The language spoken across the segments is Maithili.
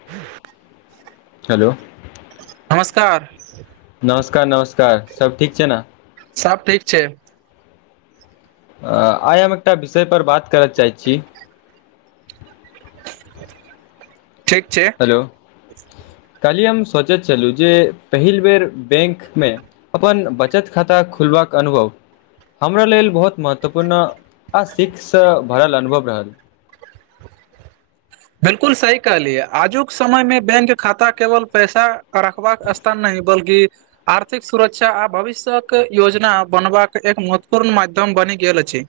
[inaudible] हेलो नमस्कार नमस्कार नमस्कार सब ठीक छै नऽ सब ठीक छै आइ हम एकटा विषय पर बात करत चाहैत छी ठीक छै हेलो कल्हि हम सोचैत छलहुँ जे पहिल बेर बैंक मे अपन बचत खाता खुलबाक अनुभव हमरा लेल बहुत महत्वपूर्ण आ सीखसँ भरल अनुभव रहल बिलकुल सी कहलियै आजुक समय मे बैंक खाता केवल पैसा रखबाक अस त नहि बल्की आर्थिक सुरक्षा आ भविष्यके योजना बनबाक एक महत्वपूर्ण माध्यम बनि गेल अछि।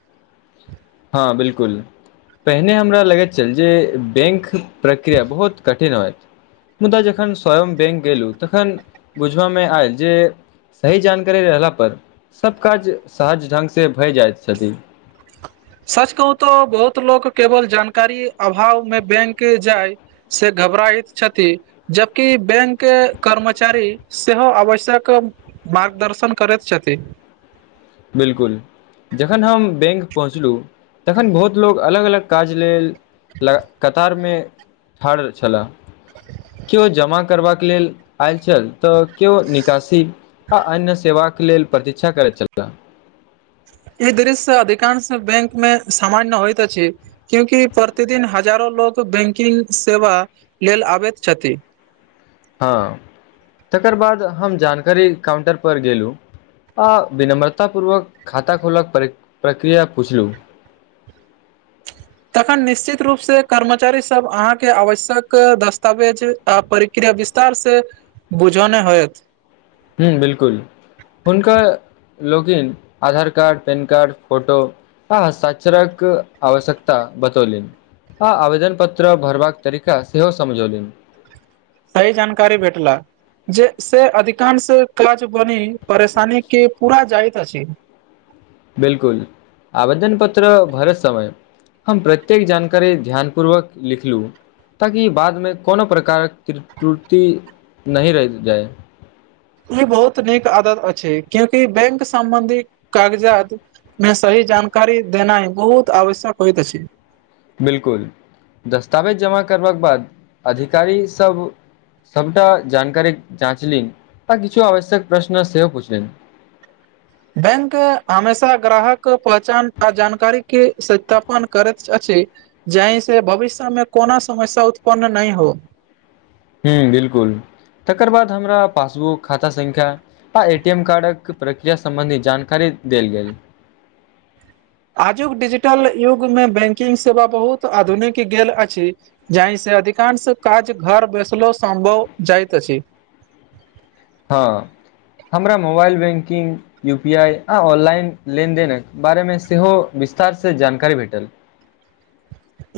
हँ बिल्कुल। पहिने हमरा लगैत छल जे बैंक प्रक्रिया बहुत कठिन होइत। मुदा जखन स्वयं बैंक गेलु तखन बुझबा मे आयल जे सही जानकारी रहला पर सब काज सहज ढंग से भय जाइत छथि। सच कहू तो बहुत लोक केवल जानकारी अभाव मे बैंक जाय से घबराइत छथि। जबकि बैंक कर्मचारी सेहो आवश्यक मार्गदर्शन करैत छथि। बिल्कुल। जखन हम बैंक पहुँचलु तखन बहुत लोग अलग अलग काज लेल लग कतारमे ठाढ़ छला। क्यो जमा करबाक लेल आयल छल तऽ क्यो निकासी आ अन्य सेवाक लेल प्रतीक्षा करैत छलाह। ई दृश्य अधिकांश बैंक मे सामान्य होइत अछि। क्यूंकि प्रतिदिन हजारो लोग बैंकिंग सेवा लेल आबैत छथि। हँ तकर बाद हम जानकारी काउंटर पर गेलु। आ विनम्रता पूर्वक खाता खोलक पर प्रक्रिया पुछलू तखन निश्चित रूपसँ कर्मचारी सब अहाँके आवश्यक दस्तावेज आ परिक्रिया विस्तार से बुझौने होयत। हुँ बिल्कुल हुनका लोगिन Aadhaar card PAN card photo हँ सचराक आवश्यकता बतौलिन आ आवेदन पत्र भरबाक तरीका सेहो समझौलीन सही जानकारी भेटला जे से अधिकांश क्लच बनी परेशानी के पूरा जाइत अछि। बिल्कुल आवेदन पत्र भरैत समय हम प्रत्येक जानकारी ध्यान पूर्वक लिखलू ताकि बादमे कोनो प्रकारक त्रट्रूति नहि रहि जाइ। ई बहुत नीक आदत अछि क्यूंकि बैंक सम्बंधी कागजात मे सही जानकारी देनाइ बहुत आवश्यक होइत अछि। बिल्कुल दस्तावेज जमा करबाक बाद अधिकारी सब सबटा जानकारी जाँचलनि आ किछु आवश्यक प्रश्न सेहो पुछलनि। बैंक हमेशा ग्राहक पहचान आ जानकारी के सत्यापन करैत अछि। जाहि से भविष्यमे कोनो समस्या उत्पन्न नहि हो। हुँ बिल्कुल तकर बाद हमरा पासबुक खाता संख्या आ ए टी एम कार्डक प्रक्रिया सम्बन्धी जानकारी देल गेल। आजुक डिजिटल युग मे बैंकिंग सेवा बहुत आधुनिक गेल अछि। जाहि से अधिकांश काज घर बसलो सम्भव जाइत अछि हँ हमरा mobile banking U P I आ ऑनलाइन लेनदेनक बारेमे सेहो विस्तारसँ जानकारी भेटल।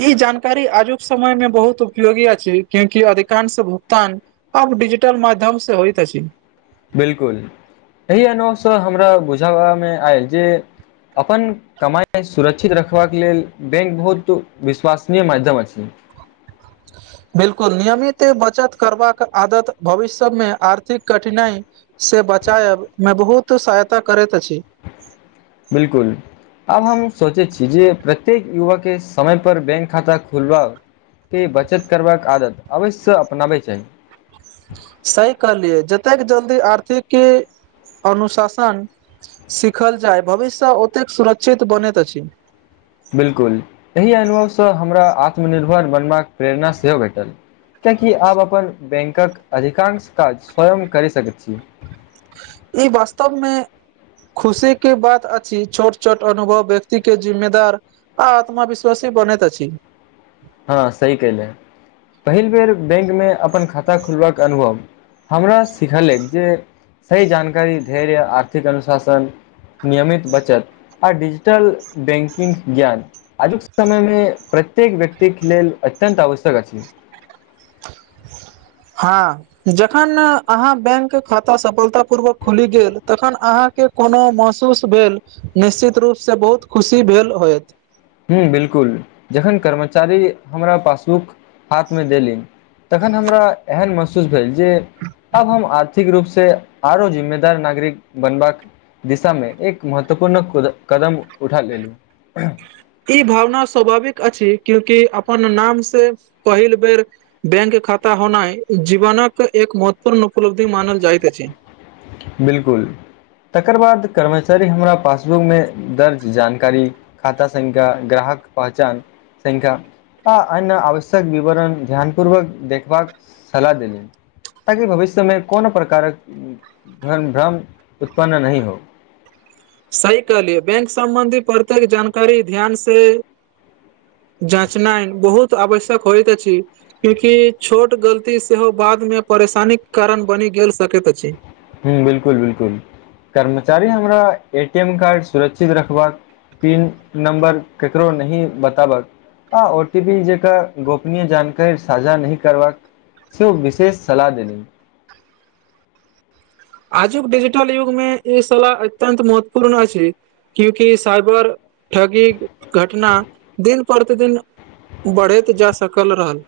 ई जानकारी आजुक समय मे बहुत उपयोगी अछि क्यूंकि अधिकांश भुगतान अब डिजिटल माध्यम से होइत अछि। बिल्कुल एहि अनुवसँ हमरा बुझाबामे आयल जे अपन कमाइ सुरक्षित रखबाक लेल बैंक बहुत विश्वासनीय माध्यम अछि। बिल्कुल नियमिते बचत करबाक आदत भविष्य मे आर्थिक कठिनाइ से बचायब मे बहुत सहायता करैत अछि बिलकुल आब हम सोचे छी जे प्रत्येक युवक केँ समय पर बैंक खाता खोलबा केँ बचत करबाक आदत अवश्य अपनाबै चाही सही कहलियै जतेक जल्दी आर्थिक अनुशासन सिखल जाय भविष्य ओतेक सुरक्षित बनैत अछि बिलकुल एहि अनुभवसँ हमरा आत्मनिर्भर बनबाक प्रेरणा सेहो भेटल कियाकि आप अपन बैंकक अधिकांश काज स्वयं करि सकै छी ई वास्तव मे खुशी की बात अछि छोट छोट अनुभव व्यक्ति केँ जिम्मेदार आ आत्मविश्वासि बनैत अछि हँ सही कयले पहिल बेर बैंक मे अपन खाता खोलबाक अनुभव हमरा सिखलक जे सही जानकारी धैर्य आर्थिक अनुशासन नियमित बचत आ डिजिटल बैंकिंग ज्ञान आजुक समयमे प्रत्येक व्य क्ति लेल अत्यन्त आवश्यक अछि हँ जखन अहाँ बैंक खाता सफलता पूर्वक खुलि गेल तखन अहाँ केँ कोनो महसूस भेल निश्चित रूप से बहुत खुशी भेल होयत हुँ बिलकुल जखन कर्मचारी हमरा पासबुक हाथ में देली तखन हमरा एहेन महसूस भेल जे आब हम आर्थिक रूप से आरो जिम्मेदार नागरिक बनबाक दिशा मे एक महत्वपूर्ण खुद कदम उठा लेली ई भावना स्वाभाविक अछि क्युकि अपन नाम से पहिल बेर बैंक खाता होनाइ जीवनक एक महत्वपूर्ण उपलब्धि मानल जाइत अछि बिलकुल तकर बाद कर्मचारी हमरा पासबुकमे दर्ज जानकारी खाता संख्या ग्राहक पहचान संख्या आ अन्य आवश्यक विवरण ध्यान पूर्वक देखबाक सलाह देलिन ताकि भविष्यमे कोनो प्रकारक भन - - भ्रम उत्पन्न नहि हो सही कहलियै बैंक सम्बन्धी प्रत्येक जानकारी ध्यान से जाचनाइ बहुत आवश्यक होइत अछि क्यूँकि छोट गलती सेहो बादमे परेशानीक कारण बनी गेल सकैत अछि हुँ बिलकुल बिलकुल कर्मचारी हमरा ए टी एम कार्ड सुरक्षित रखबाक पिन नम्बर केकरो नहीं बताबक आ ओ टी पी जेका गोपनीय जानकारी साझा नही करबाक सेहो विशेष सलाह देेली आजुक डिजिटल युग मे ई सलाह अत्यन्त महत्वपूर्ण अछि क्यूकि साइबर ठगी घटना दिन प्रतिदिन बढ़ैत जा सकल रहल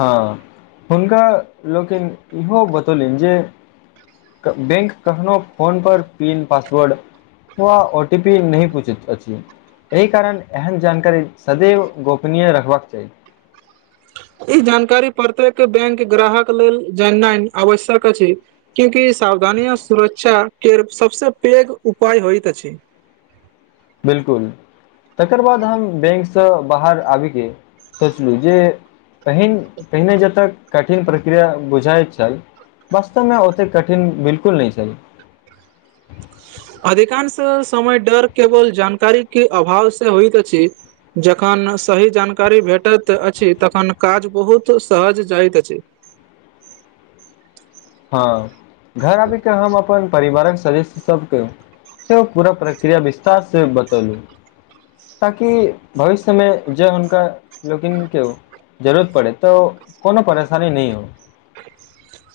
हँ हुनका लोकिन इहो बतौलनि जे बैंक कखनो फोनपर पिन पासवर्ड वा ओ टी पी नहि पूछैत अछि एहि कारण एहन जानकारी सदैव गोपनीय रखबाक चाही ई जानकारी प्रत्येक बैंक ग्राहक लेल जाननाइ आवश्यक अछि क्यूकि सावधानीया सुरक्षा केर सबसे पैघ उपाय होइत अछि बिलकुल तकर बाद हम बैंकसँ बाहर आबिके सोचलहुँ जे पहिन पहिने जत कठिन प्रक्रिया बुझाइत छल वास्तवमे ओते कठिन बिलकुल नहि छै अधिकांश समय डर केवल जानकारी के अभाव से होइत छय जेखन सही जानकारी भेटैत अछि तखन काज बहुत सहज जाइत अछि हँ घर आबि के हम अपन परिवारक सदस्य सब से पूरा प्रक्रिया विस्तार से बतौलू ताकि भविष्यमे जे हुनका लोकिन के ओ जरूरत पड़ै त कोनो परेशानी नहीं हो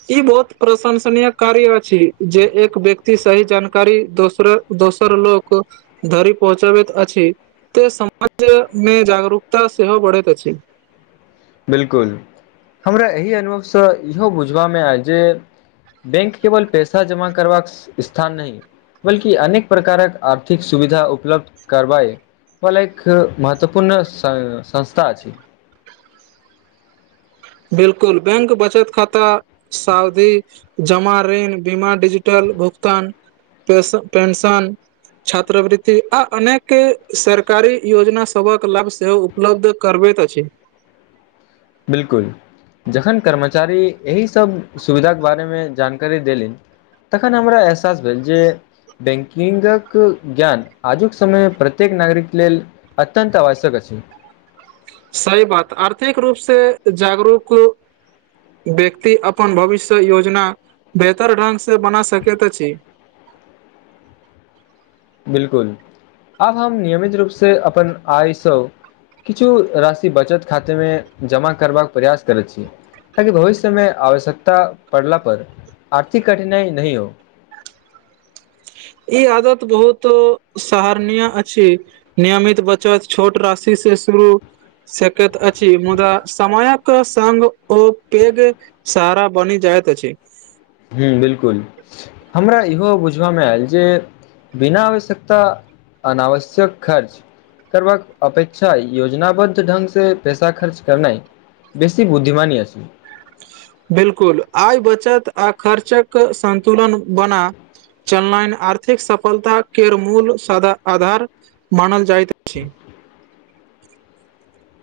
ई बहुत प्रशंसनीय कार्य अछि जे एक व्यक्ति सही जानकारी दोसर दोसर लोक धरी पहुँचाबैत अछि त समाज मे जागरूकता सेहो बढ़ैत अछि बिलकुल हमरा एहि अनुभवसँ इहो बुझबामे अइ जे बैंक केवल पैसा जमा करबाक स्थान नहि बल्कि अनेक प्रकारक आर्थिक सुविधा उपलब्ध करबए बलैक महत्वपूर्ण सं संस्था अछि बिलकुल बैंक बचत खाता सावधी जमा ऋण बीमा डिजिटल भुगतान पेश पेंशन छात्रवृ्तति आ अनेक सरकारी योजना सभक लाभ सेहो उपलब्ध करबेैत छै बिलकुल जखन कर्मचारी एहि सब सुविधाक के बारेमे जानकारी देलनि तखन हमरा एहसास भेल जे बैंकिंगक ज्ञान आजुक समयमे प्रत्येक नागरिक लेल अत्यन्त आवश्यक छै सही बात आर्थिक रूप से जागरूक व्यक्ति अपन भविष्य योजना बेहतर ढ्ंग से बना सकैत छी बिलकुल अब हम नियमित रूप से अपन आयसो किछु राशि बचत खातेमे जमा करबाक प्रयास करैत छी ताकि भविष्यमे आवश्यकता पड़ला पर आर्थिक कठिनाई नहि हो ई आदत बहुत सरनीय अछि नियमित बचत छोट राशि से शुरू सकैत अछि मुदा समयक सगं ओ पेग सारा बनी जायइत छी हुबिलकुल हमरा इहो बुझबयमे आयल जे बिना आवश्यकता अनावश्यक खर्च करबाक अपेक्षा योजनाबद्ध ढ्ंग से पैसा खर्च करनाइ बेसी बुद्धिमानी अ छै बिलकुल आइ बचत आ खर्चक संतुलन बना चनलाइन आर्थिक सफलता के मूल आधार मानल जायत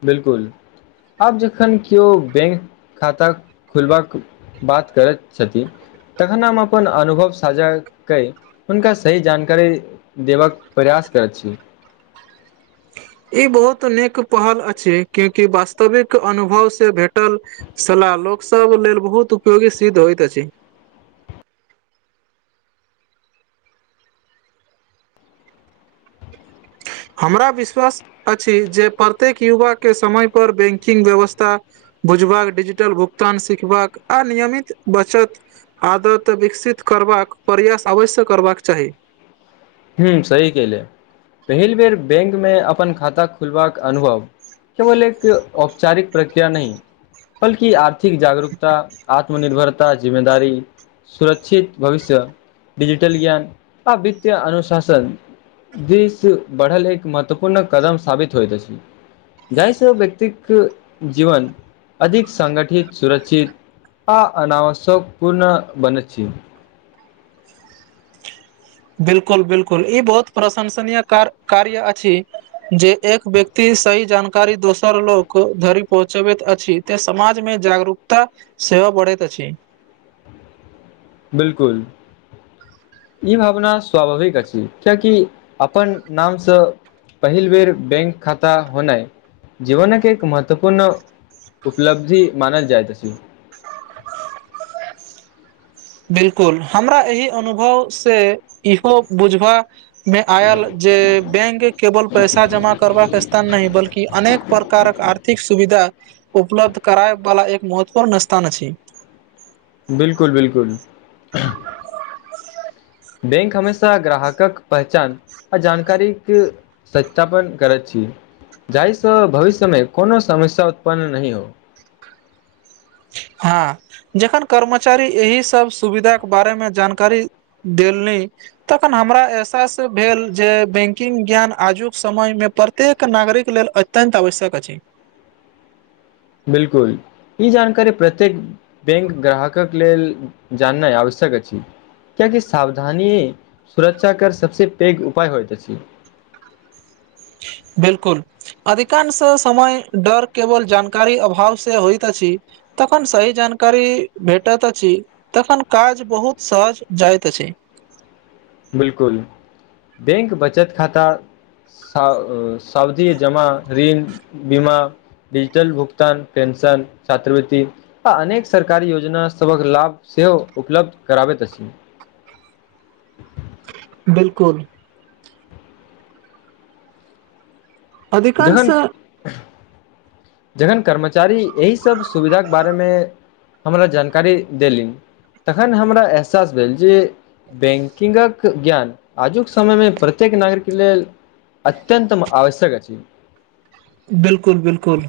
बिलकुल आब जखन कियो बैंक खाता खुलबा बात करैत छथि तखन हम अपन अनुभव साझा कै हुनका सही जानकारी देबबाक प्रयास करैत छी ई बहुत नीक पहल अछि क्याकी वास्तविक अनुभव से भेटल सलाह लोक सब लेल बहुत उपयोगी सिद्ध होइत अछि हमरा विश्वास अछि जे प्रत्येक युवा केँ समय पर बैंकिंग व्यवस्था बुझबाक डिजिटल भुगतान सिखबाक आ नियमित बचत आदत विकसित करबाक प्रयास अवश्य करबाक चाही हू सही केहले पहिल बेर बैंक मे अपन खाता खुलबाक अनुभव केवल एक औपचारिक प्रक्रिया नहि बल्कि आर्थिक जागरूकता आत्मनिर्भरता जिम्मेदारी सुरक्षित भविष्य डिजिटल ज्ञान आ वित्तय अनु शासन दिश बढ़ल एक महत्वपूर्ण कदम साबित होइत अछि जाहिसँ व्यक्तिक जीवन अधिक संगठित सुरक्षित अ अनावश्यक पूर्ण बनैत छी बिल्कुल बिल्कुल इ बहुत प्रशंसनीय कार कार्य अछि जे एक व्यक्ति सही जानकारी दोसर लोक धरि पहुँचबैत अछि तै समाज मे जागरूकता से हो बढ़ैत अछि बिल्कुल [inaudible] ई भावना स्वाभाविक अछि कियकि अपन नामसँ पहिल बेर बैंक खाता होनाइ [inaudible] जीवनक केँ एक महत्वपूर्ण उपलब्धि मानल जाइत अछि बिल्कुल हमरा एहि अनुभव से इहो बुझबा में आयल जे बैंक केवल पैसा जमा करबाक स्थान नहि बल्कि अनेक प्रकारक आर्थिक सुविधा उपलब्ध कराय वाला एक महत्वपूर्ण स्थान छै बिल्कुल बिल्कुल बैंक हमेशा ग्राहकक पहचान आ जानकारी क सत्यापन करैत छी जाहिसँ भविष्यमे कोनो समस्या उत्पन्न नहि हो [unintelligible] जखन कर्मचारी एहि सब सुविधाक केँ बारे मे जानकारी देलनि तखन हमरा एहसास भेल जे बैंकिंग ज्ञान आजुक समय मे प प्रत्येक नागरिक लेल अत्यंत आवश्यक अछि बिल्कुल इ जानकारी प्रत्येक बैंक ग्राहकक लेल जाननाइ आवश्यक अछि क्याकि सावधानी सुरक्षा कर सबसँ पैघ उपाय होइत अछी [inaudible] बिल्कुल अधिकांश समय डर केवल जानकारी अभाव से होइत अछि तखन सही जानकारी भेटत अछी तखन काज बहुत सहज जाइत अछी बिल्कुल [inaudible] बैंक बचत खाता [inaudible] सावधी जमा ऋण बीमा डिजिटल भुगतान पेंशन छात्रवृति आ अनेक सरकारी योजना सभक लाभ सेहो उपलब्ध कराबैत अछि [unintelligible] [inaudible] बिल्कुल अधिकांश जखन जखन कर्मचारी एहि सब सुविधा केँ बारेमे हमरा जानकारी देलिन तखन हमरा एहसास भेल जे बैंकिंगक ज्ञान आजुक समयमे प्रत्येक नागरिक केँ लेल अत्यतम आवश्यक अछि बिल्कुल बिल्कुल